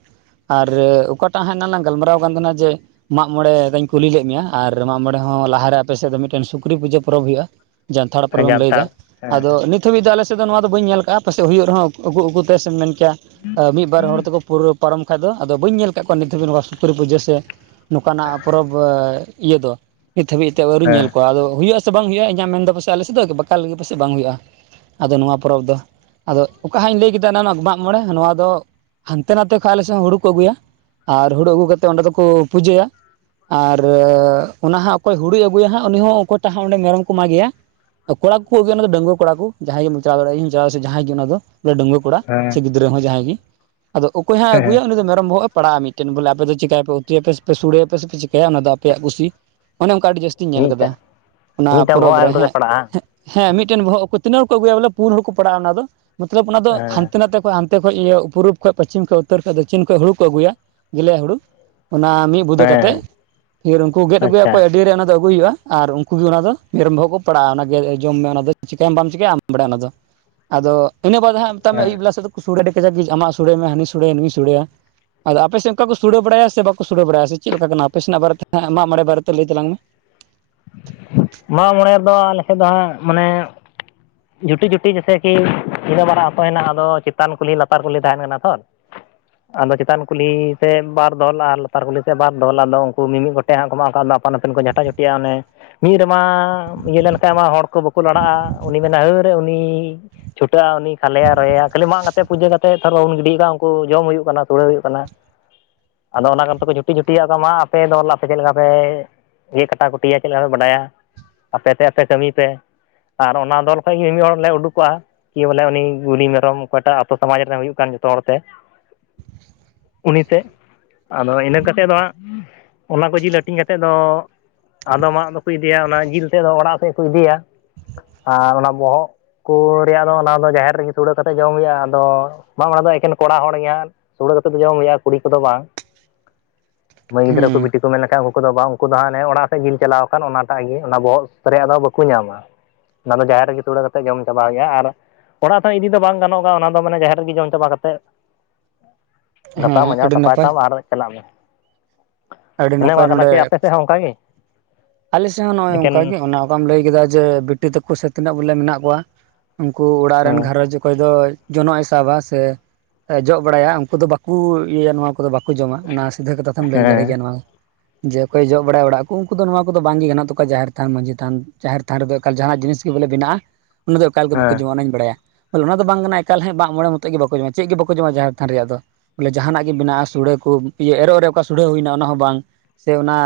ᱟᱨ ᱚᱠᱟᱴᱟᱜ ᱦᱟᱸᱜ ᱮᱱᱟᱝ ᱞᱟᱝ ᱜᱟᱞᱢᱟᱨᱟᱣ ᱠᱟᱱ ᱛᱟᱦᱮᱱᱟ ᱡᱮ ᱢᱟᱜ ᱢᱚᱬᱮ ᱨᱮᱧ ᱠᱩᱞᱤ ᱞᱮᱜ ᱢᱮᱭᱟ ᱟᱨ ᱢᱟᱜ ᱢᱚᱬᱮ ᱦᱚᱸ ᱞᱟᱦᱟᱨᱮ ᱟᱯᱮ ᱥᱮᱫ ᱫᱚ ᱢᱤᱫᱴᱮᱱ ᱥᱩᱠᱨᱤ ᱯᱩᱡᱟᱹ ᱯᱚᱨᱚᱵᱽ ᱦᱩᱭᱩᱜ-ᱟ ᱾ ᱡᱟᱱᱛᱷᱟᱲ ᱯᱚᱨᱚᱵᱮᱢ ᱞᱟᱹᱭ ᱡᱟᱱᱛᱷᱟᱲ ᱮᱫᱟ ᱦᱮᱸ ᱟᱫᱚ ᱱᱤᱛ ᱛᱚ ᱱᱤᱛ ᱦᱟᱹᱵᱤᱡ ᱫᱚ ᱟᱞᱮᱥᱮᱫ ᱫᱚ ᱱᱚᱣᱟ ᱫᱚ ᱵᱟᱹᱧ ᱧᱮᱞ ᱟᱠᱟᱜ-ᱟ ᱯᱟᱥᱮᱪ ᱦᱩᱭᱩᱜ ᱨᱮᱦᱚᱸ ᱩᱠᱩ ᱩᱠᱩᱛᱮ ᱥᱮᱢ ᱢᱮᱱ ᱠᱮᱭᱟ ᱢᱤᱫ ᱵᱟᱨ ᱦᱚᱲ ᱛᱮᱠᱚ ᱯᱩᱨᱟᱹ ᱯᱟᱨᱚᱢ ᱠᱷᱟᱜ ᱫᱚ ᱟᱫᱚ ᱵᱟᱹᱧ ᱧᱮᱞ ᱟᱠᱟᱜ ᱠᱚᱣᱟ ᱱᱤᱛ ᱫᱷᱟᱹᱵᱤᱡ ᱱᱚᱣᱟ ᱥᱩᱠᱨᱤ ᱯᱩᱡᱟᱹ ᱥᱮ ᱱᱚᱠᱟᱱᱟᱜ ᱯᱚᱨᱚᱵᱽ ᱤᱭᱟᱹ ᱫᱚ ᱱᱤᱛ ᱦᱟᱹᱵᱤᱡ ᱛᱮ ᱟᱹᱣᱨᱤᱧ ᱦᱮᱸ ᱧᱮᱞ ᱠᱚᱣᱟ ᱟᱫᱚ ᱦᱩᱭᱩᱜ-ᱟ ᱾ ᱥᱮ ᱵᱟᱝ ᱦᱩᱭᱩᱜ-ᱟ ᱤᱧᱟᱹᱜ ᱢᱮᱱᱫᱚ ᱯᱟᱥᱮ ᱟᱞᱮᱥᱮᱜ ᱫᱚ ᱵᱟᱠᱟᱞ ᱜᱮ ᱯᱟᱥᱮᱜ ᱵᱟᱝ ᱦᱩᱭᱩᱜ-ᱟ ᱟᱫᱚ ᱱᱚᱣᱟ ᱯᱚᱨᱚᱵᱽ ᱫᱚ ᱟᱫᱚ ᱚᱠᱟ ᱦᱟᱸᱜ ᱤᱧ ᱞᱟᱹᱭ ᱠᱮᱫᱟ ᱮᱱᱟ ᱱᱟᱜ ᱢᱟᱜ ᱢᱚᱬᱮ ᱱᱚᱣᱟ ᱫᱚ ᱦᱟᱱᱛᱮ ᱱᱟᱛᱮ ᱠᱷᱚᱡ ᱟᱞᱮ ᱥᱮᱜ ᱦᱚᱸ ᱦᱩᱲᱩ ᱠᱚ ᱟᱹᱜᱩᱭᱟ ᱾ ᱟᱨ ᱦᱩᱲᱩ ᱟᱹᱜᱩ ᱠᱟᱛᱮᱫ ᱚᱸᱰᱮ ᱫᱚᱠᱚ ᱯᱩᱡᱟᱹᱭᱟ ᱾ ᱟᱨ ᱚᱱᱟ ᱦᱟᱸᱜ ᱚᱠᱚᱭ ᱦᱩᱲᱩᱭ ᱟᱹᱜᱩᱭᱟ ᱦᱟᱸᱜ ᱩᱱᱤ ᱦᱚᱸ ᱚᱠᱚᱭ ᱴᱟᱜ ᱦᱟᱸᱜ ᱚᱸᱰᱮ ᱢᱮᱨᱚᱢ ᱠᱚ ᱢᱟᱜᱮᱭᱟ ᱾ ᱠᱚᱲᱟ ᱠᱚᱠᱚ ᱟᱹᱜᱩᱭᱟ ᱚᱱᱟ ᱫᱚ ᱰᱟᱺᱜᱣᱟᱹ ᱠᱚᱲᱟ ᱠᱚ ᱡᱟᱦᱟᱸᱭ ᱜᱮᱢ ᱢᱚᱪᱲᱟᱣ ᱫᱟᱲᱮᱭᱤᱧ ᱡᱟᱦᱟᱭ ᱥᱮ ᱡᱟᱦᱟᱸᱭ ᱜᱮ ᱚᱱᱟ ᱫᱚ ᱾ ᱰᱟᱺᱜᱣᱟᱹ ᱠᱚᱲᱟ ᱦᱮᱸ ᱦᱮᱸ ᱥᱮ ᱜᱤᱫᱽᱨᱟᱹ ᱦᱚᱸ ᱡᱟᱦᱟᱸᱭ ᱜᱮ ᱟᱫᱚ ᱚᱠᱚᱭ ᱦᱟᱸᱜ ᱟᱹᱜᱩᱭᱟ ᱩᱱᱤ ᱫᱚ ᱢᱮᱨᱚᱢ ᱵᱚᱦᱚᱜ ᱮ ᱯᱟᱲᱟᱜ-ᱟ ᱢᱤᱫ ᱴᱮᱱ ᱵᱚᱞᱮ ᱟᱯᱮ ᱫᱚ ᱪᱮᱠᱟᱭᱟ ᱯᱮ ᱩᱛᱩᱭᱟ ᱯᱮ ᱥᱮᱯᱮ ᱥᱩᱲᱟᱹᱭᱟ ᱯᱮ ᱥᱮᱯᱮ ᱪᱮᱠᱟᱭᱟ ᱚᱱᱟ ᱫᱚ ᱟᱯᱮᱭᱟᱜ ᱠᱩᱥᱤ ᱚᱱᱮ ᱚᱱᱠᱟ ᱟᱹᱰᱤ ᱡᱟᱥ ᱛᱤᱧ ᱧᱮᱞ ᱟᱠᱟᱫᱟ ᱢᱤᱫᱴᱟᱝ ᱚᱱᱟ ᱢᱤᱫᱴᱟᱝ ᱯᱚᱨᱚᱵᱽ ᱵᱚᱦᱚᱜ ᱟᱡ ᱨᱮ ᱚᱱᱛᱮ ᱛᱮ ᱦᱮᱸ ᱯᱟᱲᱟᱜᱼᱟ ᱦᱮᱸ ᱢᱤᱫᱴᱮᱱ ᱵᱚᱦᱚᱜ ᱠᱚ ᱛᱤᱱᱟᱹᱜ ᱦᱚᱲ ᱠᱚ ᱟᱹᱜᱩᱭᱟ ᱵᱚᱞᱮ ᱯᱩᱱ ᱦᱚᱲ ᱠᱚ ᱯᱟᱲᱟᱜ-ᱟ ᱚᱱᱟ ᱫᱚ ᱢᱚᱛᱞᱚᱵ ᱚᱱᱟ ᱫᱚ ᱦᱮᱸ ᱦᱟᱱᱛᱮ ᱱᱟᱛᱮ ᱠᱷᱚᱱ ᱦᱟᱱ ᱛᱮ ᱠᱷᱚᱡ ᱤᱭᱟᱹ ᱯᱩᱨᱩᱵ ᱠᱷᱚᱡ ᱯᱚᱪᱷᱤᱢ ᱠᱷᱚᱡ ᱩᱛᱛᱚᱨ ᱠᱷᱚᱡ ᱫᱚᱠᱠᱷᱤᱱ ᱠᱷᱚᱡ ᱦᱩᱲᱩ ᱠᱚ ᱟᱹᱜᱩᱭᱟ ᱜᱮᱞᱮ ᱦᱩᱲᱩ ᱚᱱᱟ ᱢᱤ ᱵᱩᱫᱟᱹ ᱦᱮᱸ ᱠᱟᱛᱮᱫ ᱯᱷᱤᱨ ᱩᱱᱠᱩ ᱜᱮᱫ ᱟᱹᱜᱩᱭᱟ ᱟᱪᱪᱷᱟ ᱠᱚ ᱟᱹᱰᱤ ᱨᱮ ᱚᱱᱟ ᱫᱚ ᱟᱹᱜᱩᱭ ᱦᱩᱭᱩᱜ-ᱟ ᱾ ᱟᱨ ᱩᱱᱠᱩ ᱜᱮ ᱚᱱᱟ ᱫᱚ ᱢᱮᱨᱚᱢ ᱵᱚᱦᱚᱜ ᱠᱚ ᱯᱟᱲᱟᱜ-ᱟ ᱚᱱᱟ ᱜᱮ ᱡᱚᱢ ᱢᱮ ᱚᱱᱟ ᱫᱚ ᱪᱤᱠᱟᱹᱭᱟᱢ ᱵᱟᱢ ᱪᱤᱠᱟᱭᱟᱢ ᱟᱢ ᱜᱮ ᱵᱟᱲᱟᱭᱟ ᱚᱱᱟ ᱫᱚ ᱾ ᱟᱫᱚ ᱤᱱᱟᱹ ᱵᱟᱫ ᱦᱟᱸᱜ ᱢᱮᱛᱟᱜ ᱢᱮ ᱟᱹᱭᱩᱵ ᱦᱮᱸ ᱵᱮᱞᱟ ᱥᱮᱜ ᱫᱚᱠᱚ ᱥᱩᱲᱟᱹᱭᱟ ᱠᱟᱡᱟᱜ ᱜᱮ ᱟᱢᱟᱜ ᱥᱚᱲᱟᱹᱭ ᱢᱮ ᱦᱟᱹᱱᱤ ᱥᱚᱲᱮᱭᱟ ᱱᱩᱭ ᱥᱚᱲᱮᱭᱟ ᱾ ᱟᱫᱚ ᱟᱯᱮ ᱥᱮᱜ ᱚᱱᱠᱟ ᱠᱚ ᱥᱩᱲᱟᱹ ᱵᱟᱲᱟᱭᱟ ᱥᱮ ᱵᱟᱠᱚ ᱥᱩᱲᱟᱹ ᱵᱟᱲᱟᱭᱟ ᱥᱮ ᱪᱮᱞᱠᱟ ᱠᱟᱱᱟ ᱟᱯᱮ ᱥᱮᱱᱟᱜ ᱵᱟᱨᱮ ᱛᱮ ᱱᱟᱜ ᱢᱚᱜ ᱢᱚᱬᱮ ᱵᱟᱨᱮᱛᱮ ᱞᱟᱹᱭ ᱛᱟᱞᱟᱝ ᱢᱮ ᱾ ᱢᱟᱜ ᱢᱚᱬᱮ ᱫᱚ ᱟᱞᱮᱥᱮᱜ ᱫᱚ ᱦᱟᱸᱜ ᱢᱟᱱᱮ ᱡᱷᱩᱴᱤ ᱡᱷᱩᱴᱤ ᱡᱮᱭᱥᱮ ᱠᱤ ᱛᱤᱱᱟᱹᱜ ᱢᱟᱨᱟᱝ ᱟᱛᱳ ᱦᱮᱱᱟᱜ ᱟᱫᱚ ᱪᱮᱛᱟᱱ ᱠᱩᱞᱦᱤ ᱞᱟᱛᱟᱨ ᱠᱩᱞᱦᱤ ᱛᱟᱦᱮᱱ ᱠᱟᱱᱟ ᱛᱚ ᱾ ᱟᱫᱚ ᱪᱮᱛᱟᱱ ᱠᱩᱞᱦᱤ ᱥᱮᱫ ᱵᱟᱨ ᱫᱚᱦᱞᱟ ᱟᱨ ᱞᱟᱛᱟᱨ ᱠᱩᱞᱦᱤ ᱥᱮᱫ ᱵᱟᱨ ᱫᱚᱦᱞᱟ ᱟᱫᱚ ᱩᱱᱠᱩ ᱢᱤᱢᱤᱫ ᱜᱚ ᱛᱮ ᱦᱟᱸᱜ ᱩᱱᱠᱩ ᱢᱟ ᱚᱱᱠᱟ ᱟᱯᱟᱱ ᱟᱹᱯᱤᱱ ᱠᱚ ᱡᱷᱟᱴᱟ ᱡᱷᱩᱴᱤᱜ-ᱟ ᱚᱱᱮ ᱢᱤᱫ ᱨᱮᱢᱟ ᱤᱭᱟᱹ ᱞᱮᱱᱠᱷᱟᱱ ᱢᱟ ᱦᱚᱲ ᱠᱚ ᱵᱟᱠᱚ ᱞᱟᱲᱟᱜ-ᱟ ᱾ ᱩᱱᱤ ᱢᱮᱱᱟ ᱦᱟᱹᱨ ᱩᱱᱤ ᱪᱷᱩᱴᱟᱹᱜ-ᱟ ᱩᱱᱤ ᱠᱷᱟᱞᱮᱭᱟ ᱨᱚᱭᱮᱭᱟ ᱠᱷᱟᱹᱞᱤ ᱢᱟ ᱠᱟᱛᱮ ᱯᱩᱡᱟᱹ ᱠᱟᱛᱮ ᱛᱮᱫ ᱥᱟᱨ ᱵᱟᱵᱚᱱ ᱜᱤᱰᱤᱭ ᱮᱫᱟ ᱩᱱᱠᱩ ᱡᱚᱢ ᱦᱩᱭᱩᱜ ᱠᱟᱱᱟ ᱥᱩᱲᱟᱹ ᱦᱩᱭᱩᱜ ᱠᱟᱱᱟ ᱾ ᱟᱫᱚ ᱚᱱᱟ ᱠᱚᱫᱚ ᱡᱷᱩᱴᱤ ᱡᱷᱩᱴᱤ-ᱟᱜ ᱛᱟᱢᱟ ᱟᱯᱮ ᱫᱚ ᱦᱚᱞᱟ ᱥᱮ ᱪᱮᱜ ᱞᱮᱠᱟ ᱯᱮ ᱫᱤᱭᱮ ᱠᱟᱴᱟ ᱠᱩᱴᱤᱭᱟ ᱪᱮᱞᱠᱟ ᱯᱮ ᱵᱟᱰᱟᱭᱟ ᱟᱯᱮ ᱛᱮ ᱟᱯᱮ ᱠᱟᱹᱢᱤᱭ ᱯᱮ ᱾ ᱚᱱᱟ ᱫᱚᱞ ᱠᱷᱚᱡ ᱜᱮ ᱢᱤᱫ ᱦᱚᱲ ᱞᱮ ᱩᱰᱩᱠᱚᱜ-ᱟ ᱾ ᱠᱤ ᱵᱚᱞᱮ ᱩᱱᱤ ᱜᱩᱞᱤ ᱢᱮᱨᱚᱢ ᱚᱠᱚᱭ ᱴᱟᱜ ᱟᱛᱳ ᱥᱚᱢᱟᱡᱽ ᱨᱮᱱᱮ ᱦᱩᱭᱩᱜ ᱠᱟᱱ ᱡᱚᱛᱚ ᱦᱚᱲᱛᱮ ᱩᱱᱤ ᱛᱮᱜ ᱟᱫᱚ ᱤᱱᱟᱹ ᱠᱟᱛᱮᱜ ᱫᱚ ᱦᱟᱸᱜ ᱚᱱᱟ ᱠᱚ ᱡᱤᱞ ᱦᱟᱹᱴᱤᱧ ᱠᱟᱛᱮᱫ ᱫᱚ ᱟᱫᱚᱢᱟᱜ ᱫᱚᱠᱚ ᱤᱫᱤᱭᱟ ᱚᱱᱟ ᱡᱤᱞ ᱛᱮᱫ ᱫᱚ ᱚᱲᱟᱜ ᱥᱮᱜ ᱠᱚ ᱤᱫᱤᱭᱟ ᱾ ᱟᱨ ᱚᱱᱟ ᱵᱚᱦᱚᱜ ᱠᱚ ᱨᱮᱭᱟᱜ ᱫᱚ ᱚᱱᱟ ᱫᱚ ᱡᱟᱦᱮᱨ ᱨᱮᱜᱮ ᱥᱩᱲᱟᱹ ᱠᱟᱛᱮᱫ ᱡᱚᱢ ᱦᱩᱭᱩᱜᱼᱟ᱾ ᱟᱫᱚ ᱵᱟᱝ ᱚᱱᱟ ᱫᱚ ᱮᱠᱮᱱ ᱠᱚᱲᱟ ᱦᱚᱲ ᱜᱮ ᱦᱟᱸᱜ᱾ ᱥᱩᱲᱟᱹ ᱠᱟᱛᱮ ᱜᱮ ᱡᱚᱢ ᱦᱩᱭᱩᱜᱼᱟ᱾ ᱠᱩᱲᱤ ᱠᱚᱫᱚ ᱵᱟᱝ ᱢᱟᱹᱭ ᱜᱤᱫᱽᱨᱟᱹ ᱦᱩᱸ ᱠᱚ ᱵᱤᱴᱤ ᱢᱮᱱ ᱞᱮᱠᱷᱟᱱ ᱩᱱᱠᱩ ᱫᱚ ᱵᱟᱝ ᱩᱱᱠᱩ ᱫᱚ ᱦᱟᱱᱮ ᱚᱲᱟᱜ ᱥᱮᱫ ᱡᱤᱞ ᱪᱟᱞᱟᱣ ᱟᱠᱟᱱ ᱚᱱᱟᱴᱟᱜ ᱜᱮ ᱚᱱᱟ ᱵᱚᱦᱚᱜ ᱨᱮᱭᱟᱜ ᱫᱚ ᱵᱟᱹᱠᱩ ᱧᱟᱢᱟ᱾ ᱚᱱᱟ ᱫᱚ ᱡᱟᱦᱮᱨ ᱨᱮᱜᱮ ᱥᱩᱲᱟᱹ ᱠᱟᱛᱮᱫ ᱜᱮᱢ ᱪᱟᱵᱟᱣ ᱦᱩᱭᱩᱜ-ᱟ, ᱟᱨ ᱚᱲᱟᱜ ᱛᱮ‌ ᱦᱚᱸ ᱤᱫᱤ ᱫᱚ ᱵᱟᱝ ᱜᱟᱱᱚᱜ-ᱜᱟ ᱚᱱᱟ ᱫᱚ ᱢᱟᱱᱮ ᱡᱟᱦᱮᱨ ᱨᱮᱜᱤ ᱡᱚᱢ ᱪᱟᱵᱟ ᱠᱟᱛᱮᱜ ᱜᱟᱥᱟᱣ ᱦᱮᱸ ᱢᱟᱡᱟᱣ ᱟᱹᱰᱤ ᱥᱟᱯᱟᱭ ᱱᱟᱯᱟᱭ ᱛᱟᱢ ᱟᱨ ᱪᱟᱞᱟᱜ ᱢᱮ᱾ ᱟᱹᱰᱤ ᱚᱱᱮ ᱱᱟᱯᱟᱭ ᱚᱱᱠᱟ ᱠᱟᱱᱟ ᱱᱚᱰᱮ ᱪᱮᱫ ᱟᱯᱮ ᱥᱮᱫ ᱦᱚᱸ ᱚᱱᱠᱟ ᱜᱮ ᱟᱞᱮ ᱥᱮᱡ ᱦᱚᱸ ᱱᱚᱜ-ᱚᱭ ᱚᱱᱠᱟᱜ ᱮᱠᱮᱱ ᱜᱮ ᱚᱱᱟ ᱵᱟᱢ ᱞᱟᱹᱭ ᱠᱮᱫᱟ ᱡᱮ ᱵᱤᱴᱤ ᱛᱟᱠᱩ ᱥᱮ ᱛᱤᱱᱟᱹᱜ ᱵᱚᱞᱮ ᱢᱮᱱᱟᱜ ᱠᱚᱣᱟ ᱩᱱᱠᱩ ᱚᱲᱟᱜ ᱨᱮᱱ ᱦᱮᱸ ᱜᱷᱟᱨᱚᱸᱡ ᱚᱠᱚᱭ ᱫᱚ ᱡᱚᱱᱚᱜ ᱮ ᱥᱟᱵᱟ ᱥᱮ ᱮ ᱡᱚᱜ ᱵᱟᱲᱟᱭᱟ ᱩᱝᱠᱩ ᱫᱚ ᱵᱟᱹᱠᱩ ᱤᱭᱟᱹ ᱭᱟ ᱱᱚᱣᱟ ᱠᱚᱫᱚ ᱵᱟᱠᱚ ᱡᱚᱢᱟ ᱚᱱᱟ ᱥᱤᱫᱷᱟᱹ ᱠᱟᱛᱷᱟ ᱛᱮᱢ ᱞᱟᱹᱭ ᱫᱟᱲᱮ ᱦᱮᱸ ᱜᱮᱭᱟ ᱱᱚᱣᱟ, ᱡᱮ ᱚᱠᱚᱭ ᱡᱚᱜ ᱵᱟᱲᱟᱭ ᱚᱲᱟᱜ ᱠᱩ ᱩᱝᱠᱩ ᱫᱚ ᱱᱚᱣᱟ ᱠᱚᱫᱚ ᱵᱟᱝ ᱜᱮ ᱜᱟᱱᱚᱜ ᱛᱟᱠᱚᱣᱟ ᱡᱟᱦᱮᱨ ᱛᱷᱟᱱ ᱢᱟᱡᱷᱤ ᱛᱷᱟᱱ ᱡᱟᱦᱮᱨ ᱛᱷᱟᱱ ᱨᱮᱫᱚ ᱮᱠᱟᱞ ᱡᱟᱦᱱᱟᱜ ᱡᱤᱱᱤᱥ ᱜᱮ‌ ᱵᱚᱞᱮ ᱵᱮᱱᱟᱜ-ᱟ ᱚᱱᱟ ᱫᱚ ᱮᱠᱟᱞ ᱜᱮ ᱵᱟᱠᱩ ᱡᱚᱢᱟ ᱦᱮᱸ ᱚᱱᱟᱧ ᱵᱟᱲᱟᱭᱟ᱾ ᱛᱟᱞᱮ ᱚᱱᱟ ᱫᱚ ᱵᱟᱝ ᱠᱟᱱᱟ ᱮᱠᱟᱞ ᱦᱮ ᱰᱟᱸᱜ ᱢᱚᱬᱮ ᱢᱚᱛᱚᱡ ᱜᱮ ᱵᱟᱠᱚ ᱡᱚᱢᱟ, ᱪᱮᱜ ᱜᱮ ᱵᱟᱠᱚ ᱡᱚᱢᱟ ᱡᱟᱦᱮᱨ ᱛᱷᱟᱱ ᱨᱮᱭᱟᱜ ᱫᱚ᱾ ᱵᱚᱞᱮ ᱡᱟᱦᱟᱱᱟᱜ ᱜᱮ ᱵᱮᱱᱟᱜ-ᱟ ᱥᱩᱚᱲᱟᱹ ᱠᱩ ᱤᱭᱟᱹ ᱮᱨᱚᱜ ᱨᱮ ᱚᱠᱟ ᱥᱩᱚᱲᱟᱹ ᱦᱩᱭᱱᱟ ᱚᱱᱟ ᱦᱚᱸ ᱵᱟᱝ ᱥᱮ ᱚᱱᱟ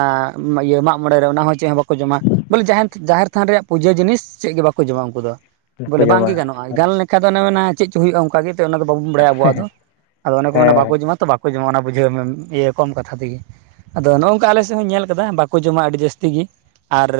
ᱤᱭᱟᱹ ᱢᱟᱜ ᱢᱚᱬᱮ ᱨᱮ ᱚᱱᱟ ᱦᱚᱸ ᱪᱮᱜ ᱦᱚᱸ ᱵᱟᱠᱚ ᱡᱚᱢᱟ ᱵᱚᱞᱮ ᱡᱟᱦᱮᱱᱛ ᱡᱟᱷᱮᱨ ᱛᱷᱟᱱ ᱨᱮᱭᱟᱜ ᱯᱩᱡᱟᱹ ᱡᱤᱱᱤᱥ ᱪᱮᱜ ᱜᱮ ᱵᱟᱠᱚ ᱡᱚᱢᱟ ᱩᱱᱠᱩ ᱫᱚ, ᱵᱟᱠᱚ ᱵᱚᱞᱮ ᱵᱟᱝ ᱡᱚᱢᱟ ᱜᱮ ᱜᱟᱱᱚᱜ ᱜᱟᱱ ᱞᱮᱠᱟᱱ ᱫᱚ ᱚᱱᱮ ᱢᱮᱱᱟ ᱪᱮᱫ ᱪᱚ ᱦᱩᱭᱩᱜ-ᱟ ᱚᱱᱠᱟ ᱜᱮ, ᱚᱱᱟ ᱫᱚ ᱵᱟᱵᱚᱱ ᱵᱟᱲᱟᱭᱟ ᱟᱵᱚᱣᱟᱜ ᱫᱚ, ᱟᱫᱚ ᱚᱱᱮ ᱠᱚ ᱢᱮᱱᱟ ᱦᱮᱸ ᱵᱟᱠᱚ ᱡᱚᱢᱟ ᱛᱚ ᱠᱚ ᱡᱮᱚᱱ ᱚᱱᱟ ᱵᱩᱡᱷᱟᱹᱣ ᱢᱮ ᱤᱭᱟᱹ ᱠᱚᱢ ᱠᱟᱛᱷᱟ ᱛᱮᱜᱮ᱾ ᱟᱫᱚ ᱱᱚᱜᱝᱠᱟ ᱟᱞᱮ ᱥᱮᱡ ᱦᱚᱸᱧ ᱧᱮᱞ ᱠᱟᱫᱟ ᱵᱟᱠᱚ ᱡᱚᱢᱟ ᱟᱹᱰᱤ ᱡᱟᱹᱥᱛᱤ ᱜᱤ, ᱟᱨᱻ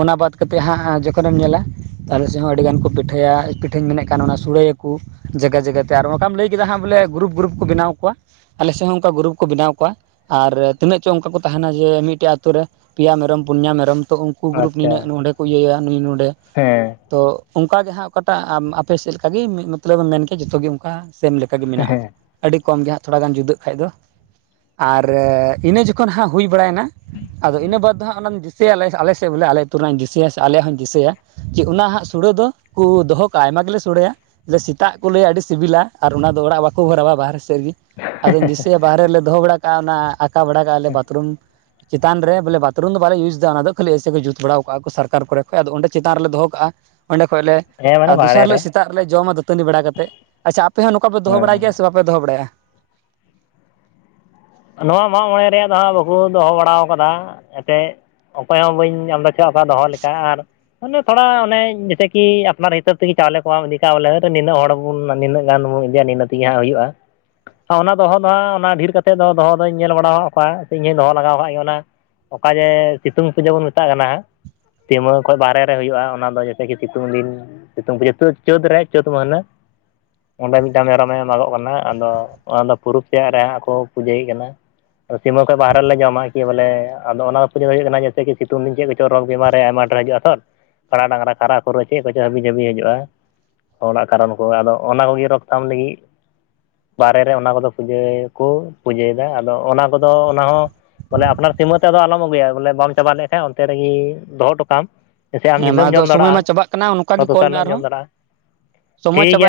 ᱚᱱᱟ ᱵᱟᱫ ᱠᱟᱛᱮᱫ ᱦᱟᱸᱜ ᱡᱚᱠᱷᱚᱱᱮᱢ ᱧᱮᱞᱟ ᱛᱟᱦᱞᱮ ᱥᱮᱫ ᱦᱚᱸ ᱟᱹᱰᱤᱜᱟᱱ ᱠᱚ ᱯᱤᱴᱷᱟᱹᱭᱟ ᱯᱤᱴᱷᱟᱹᱧ ᱢᱮᱱᱮᱜ ᱠᱟᱱ ᱚᱱᱟ ᱥᱩᱲᱟᱹᱭᱟ ᱠᱩ᱾ ᱡᱟᱜᱟ ᱡᱟᱜᱟ ᱛᱮ, ᱟᱨ ᱚᱠᱟᱢ ᱞᱟᱹᱭ ᱠᱮᱫᱟᱟᱸᱜ ᱵᱚᱞᱮ ᱜᱨᱩᱯ ᱜᱨᱩᱯ ᱠᱚ ᱵᱮᱱᱟᱣ ᱠᱚᱣᱟ ᱟᱞᱮ ᱥᱮᱡ ᱦᱚᱸ ᱚᱱᱠᱟ ᱜᱨᱩᱯ ᱠᱚ ᱵᱮᱱᱟᱣ ᱠᱚᱣᱟ ᱟᱨ ᱛᱤᱱᱟᱹᱜ ᱪᱚ ᱚᱱᱠᱟ ᱠᱚ ᱛᱟᱦᱮᱱᱟ ᱡᱮ ᱢᱤᱫᱴᱮᱡ ᱟᱹᱛᱩ ᱨᱮ ᱯᱮᱭᱟ ᱢᱮᱨᱚᱢ ᱯᱩᱱᱭᱟ ᱢᱮᱨᱚᱢ ᱛᱚ ᱩᱝ ᱠᱩ ᱜᱨᱩᱯ ᱟᱪᱪᱷᱟ ᱱᱤᱱᱟᱹᱜ ᱱᱚᱸᱰᱮ ᱠᱚ ᱤᱭᱟᱹᱭᱟ ᱱᱩᱭ ᱱᱚᱰᱮ᱾ ᱦᱮᱸ ᱛᱚ ᱚᱝᱠᱟ ᱜᱮ ᱦᱟᱸᱜ ᱚᱠᱟᱴᱟᱜ ᱟᱯᱮ ᱥᱮᱫ ᱞᱮᱠᱟ ᱜᱤ ᱢᱤᱫ ᱢᱚᱛᱞᱚᱵ ᱮᱢ ᱢᱮᱱ ᱠᱮᱭᱟ ᱡᱚᱛᱚᱜᱮ ᱚᱱᱠᱟ ᱥᱮᱢ ᱞᱮᱠ ᱠᱟ ᱜᱮ ᱢᱮᱱᱟᱜ-ᱟ, ᱦᱮᱸ ᱟᱹᱰᱤ ᱠᱚᱢ ᱜᱮ ᱦᱟᱸᱜ ᱛᱷᱚᱲᱟ ᱜᱟᱱ ᱡᱩᱫᱟᱹᱜ ᱠᱷᱟᱡ ᱫᱚ᱾ ᱟᱨ ᱤᱱᱟᱹ ᱡᱚᱠᱷᱚᱱ ᱦᱟᱸᱜ ᱦᱩᱭ ᱵᱟᱲᱟᱭᱮᱱᱟ᱾ ᱟᱫᱚ ᱤᱱᱟᱹ ᱵᱟᱫᱽ ᱫᱚ ᱦᱟᱸᱜ ᱚᱱᱟ ᱫᱤᱥᱟᱹᱭᱟᱞᱮ ᱟᱞᱮ ᱥᱮᱫ ᱵᱚᱞᱮ ᱟᱞᱮ ᱟᱹᱛᱩ ᱨᱮᱱᱟᱜ ᱤᱧ ᱫᱤᱥᱟᱹᱭᱟ ᱥᱮ ᱟᱮᱭᱟᱜ ᱦᱚᱸᱧ ᱫᱤᱥᱟᱹᱭᱟ, ᱡᱮ ᱚᱱᱟ ᱦᱟᱸᱜ ᱥᱚᱲᱟᱹ ᱫᱚ ᱠᱩ ᱫᱚᱦᱚ ᱠᱟᱜ-ᱟ ᱟᱭᱢᱟ ᱜᱮᱞᱮ ᱥᱩᱲᱟᱹᱭᱟ, ᱡᱮ ᱥᱮᱛᱟᱜ ᱠᱚ ᱞᱟᱹᱭᱟ ᱟᱹᱰᱤ ᱥᱤᱵᱤᱞᱟ ᱟᱨ ᱚᱱᱟ ᱫᱚ ᱚᱲᱟᱜ ᱵᱟᱠᱚ ᱵᱷᱚᱨᱟᱣᱟ ᱵᱟᱦᱨᱮ ᱥᱮᱫ ᱨᱮᱜᱤ ᱟᱫᱩᱧ ᱫᱤᱥᱟᱹᱭᱟ ᱵᱟᱦᱨᱮ ᱨᱮᱞᱮ ᱫᱚᱦᱚ ᱵᱟᱲᱟ ᱠᱟᱜ-ᱟ ᱚᱱᱟ ᱟᱠᱟ ᱵᱟᱲᱟ ᱠᱟᱜ-ᱟ ᱞᱮ ᱵᱟᱛᱷᱨᱩᱢ ᱪᱮᱛᱟᱱ ᱨᱮ ᱵᱚᱞᱮ ᱵᱟᱛᱨᱩᱢ ᱫᱚ ᱵᱟᱞᱮ ᱤᱭᱩᱥ ᱫᱟ ᱚᱱᱟ ᱫᱚ ᱠᱷᱟᱹᱞᱤ ᱮᱭᱥᱮ ᱠᱚ ᱡᱩᱛ ᱵᱟᱲᱟᱣ ᱠᱟᱜ-ᱟ ᱠᱩ᱾ ᱥᱚᱨᱠᱟᱨ ᱠᱚᱨᱮ ᱠᱷᱚᱱᱚᱡ ᱟᱫᱚᱸᱰᱮ ᱪᱮᱛᱟᱱ ᱨᱮᱞᱮ ᱫᱚᱦᱚ ᱠᱟᱜᱼᱟ᱾ ᱚᱸᱰᱮ ᱠᱷᱚᱡᱞᱮ ᱦᱮᱸ ᱢᱟᱱᱮ ᱟᱨ ᱵᱟᱦᱨᱮ ᱫᱚᱥᱟᱨ ᱨᱮ ᱦᱤᱞᱳᱜ ᱥᱮᱛᱟᱜ ᱨᱮᱞᱮ ᱡᱚᱢᱟ ᱫᱟᱹᱛᱟᱹᱱᱤ ᱵᱟᱲᱟ ᱠᱟᱛᱮᱫ᱾ ᱟᱪᱪᱷᱟ ᱟᱯᱮ ᱦᱚᱸ ᱱᱚᱝᱠᱟ ᱯᱮ ᱫᱚᱦᱚ ᱵᱟᱲᱟᱭ ᱜᱮᱭᱟ ᱥᱮ ᱵᱟᱯᱮ ᱫᱚᱚ ᱵᱟᱲᱟᱭᱟ? ᱱᱚᱣᱟ ᱢᱟᱜ ᱢᱚᱬᱮ ᱨᱮᱭᱟᱜ ᱫᱚ ᱦᱟᱸᱜ ᱵᱟᱠᱩ ᱫᱚᱦᱚ ᱵᱟᱲᱟᱣ ᱠᱟᱫᱟ ᱮᱱᱛᱮᱫ ᱚᱠᱚᱭ ᱦᱚᱸ ᱵᱟᱹᱧ ᱟᱫᱟᱪ ᱠᱚᱣᱟ ᱫᱚᱦᱚ ᱞᱮᱠᱟ, ᱟᱨ ᱟᱱᱮ ᱛᱷᱚᱲᱟ ᱚᱱᱮ ᱡᱮᱥᱮᱠᱤ ᱟᱯᱱᱟᱨ ᱦᱤᱥᱟᱹᱵ ᱛᱮᱜᱤ ᱪᱟᱣᱞᱮ ᱠᱚ ᱵᱟᱢ ᱤᱫᱤ ᱠᱟᱜ-ᱟ ᱵᱚᱞᱮ ᱱᱤᱱᱟᱹᱜ ᱦᱚᱲ ᱟᱵᱚ ᱵᱩᱱ ᱤᱱᱤᱱᱟᱹᱜ ᱜᱟᱱ ᱵᱚᱱ ᱤᱫᱤᱭᱟ ᱱᱤᱱᱟᱹ ᱛᱮᱜᱮ ᱦᱟᱸᱜ ᱦᱩᱭᱩᱜ-ᱟ, ᱚᱱᱟ ᱫᱚᱦᱚ ᱫᱚ ᱦᱟᱸᱜ ᱚᱱᱟ ᱰᱷᱤᱨ ᱠᱟᱛᱮᱫ ᱫᱚᱦᱚ ᱫᱚᱧ ᱧᱮᱞ ᱵᱟᱲᱟᱣ ᱠᱟᱫ ᱠᱚᱣᱟ, ᱥᱮ ᱤᱧ ᱦᱚᱸᱧ ᱫᱚᱦᱚ ᱞᱟᱜᱟᱣ ᱟᱠᱟᱜ ᱜᱮ, ᱚᱱᱟ ᱚᱠᱟ ᱡᱮ ᱥᱤᱛᱩᱝ ᱯᱩᱡᱟᱹ ᱵᱚᱱ ᱢᱮᱛᱟᱜ ᱠᱟᱱᱟ ᱦᱟᱸ ᱥᱤᱢᱟᱹ ᱠᱷᱚᱡ ᱵᱟᱦᱨᱮ ᱨᱮ ᱦᱩᱭᱩᱜ-ᱟ ᱚᱱᱟ ᱫᱚ ᱡᱮᱛᱮ ᱠᱤ ᱥᱤᱛᱩᱝ ᱫᱤᱱ ᱥᱤᱛᱩᱝ ᱯᱩᱡᱟᱹ ᱛᱟᱹ ᱪᱳᱫᱽ ᱨᱮ ᱪᱳᱫ ᱢᱟᱹᱦᱱᱟᱹ, ᱚᱸᱰᱮ ᱢᱤᱜᱴᱟᱱ ᱢᱮᱨᱚᱢ ᱮ ᱢᱟᱜᱚᱜ ᱠᱟᱱᱟ, ᱟᱫᱚ ᱚᱱᱟ ᱫᱚ ᱯᱩᱨᱩᱵ ᱛᱮᱭᱟᱜ ᱨᱮᱦᱟᱸᱜ ᱠᱚ ᱯᱩᱡᱟᱹᱭᱮ ᱠᱟᱱᱟ᱾ ᱫᱚ‌ ᱥᱤᱢᱟᱹ ᱠᱷᱚᱱᱚᱡ ᱵᱟᱦᱨᱮᱞᱮ ᱡᱚᱢᱟ, ᱠᱤ ᱵᱚᱞᱮ ᱟᱫᱚ ᱚᱱᱟ ᱠᱚ ᱫᱚ ᱦᱩᱭᱩᱜ ᱠᱟᱱᱟ ᱡᱮᱥᱮ ᱠᱤ ᱥᱤᱛᱩᱝ ᱫᱤᱱ ᱪᱮᱫ ᱠᱚ ᱨᱳᱜ ᱵᱤᱢᱟᱨᱮ ᱟᱭᱢᱟ ᱰᱷᱮᱨ ᱦᱤᱡᱩᱜ-ᱟ ᱥᱚᱞ ᱯᱷᱲᱟ ᱰᱟᱝᱨᱟ ᱠᱷᱟᱨᱟ ᱠᱷᱩᱨᱟᱹ ᱪᱮᱜ ᱠᱚᱪᱚ ᱦᱟᱹᱵᱤ ᱡᱟᱹᱵᱤ ᱦᱤᱡᱩᱜ-ᱟ᱾ ᱦᱚᱲᱟᱜ ᱠᱟᱨᱚᱱ ᱠᱚ ᱟᱫᱚ ᱚᱱᱟ ᱠᱚᱜᱮ ᱨᱳᱜ ᱛᱷᱟᱢ ᱞᱟᱹᱜᱤᱜ ᱵᱟᱦᱨᱮ ᱨᱮ ᱚᱱᱟ ᱠᱚᱫᱚ ᱯᱩᱡᱟᱹ ᱠᱚ ᱯᱩᱡᱟᱹᱭ ᱮᱫᱟ, ᱟᱫᱚ ᱚᱱᱟ ᱠᱚᱫᱚ ᱚᱱᱟ ᱦᱚᱸ ᱵᱚᱞᱮ ᱟᱯᱱᱟᱨ ᱥᱤᱢᱟᱹ ᱛᱮᱫᱚ ᱟᱞᱚᱢ ᱟᱹᱜᱩᱭᱟ, ᱵᱚᱞᱮ ᱵᱟᱢ ᱪᱟᱵᱟ ᱞᱮᱜ- ᱠᱷᱟᱡ ᱚᱱᱛᱮ ᱨᱮᱜᱤ ᱫᱚᱦᱚ ᱦᱚᱴᱚ ᱠᱟᱜ ᱟᱢ ᱥᱮ ᱟᱢ ᱦᱮᱸ ᱢᱟ ᱧᱤᱫᱟᱹᱢ ᱟᱫᱚ ᱡᱚᱢ ᱥᱚᱢᱚᱭ ᱢᱟ ᱫᱟᱲᱮᱭᱟᱜ-ᱟ, ᱪᱟᱵᱟᱜ ᱠᱟᱱᱟ ᱱᱚᱝᱠᱟ ᱛᱚ ᱜᱮ ᱠᱚᱞ ᱫᱚᱥᱟᱨ ᱢᱮ ᱦᱤᱞᱳᱜ ᱡᱚᱢ ᱟᱨᱦᱚᱸ ᱫᱟᱲᱮᱭᱟᱜ-ᱟ᱾ ᱴᱷᱤᱠ ᱥᱚᱢᱚᱭ ᱜᱮᱭᱟ ᱪᱟᱵᱟᱭᱮᱱᱟ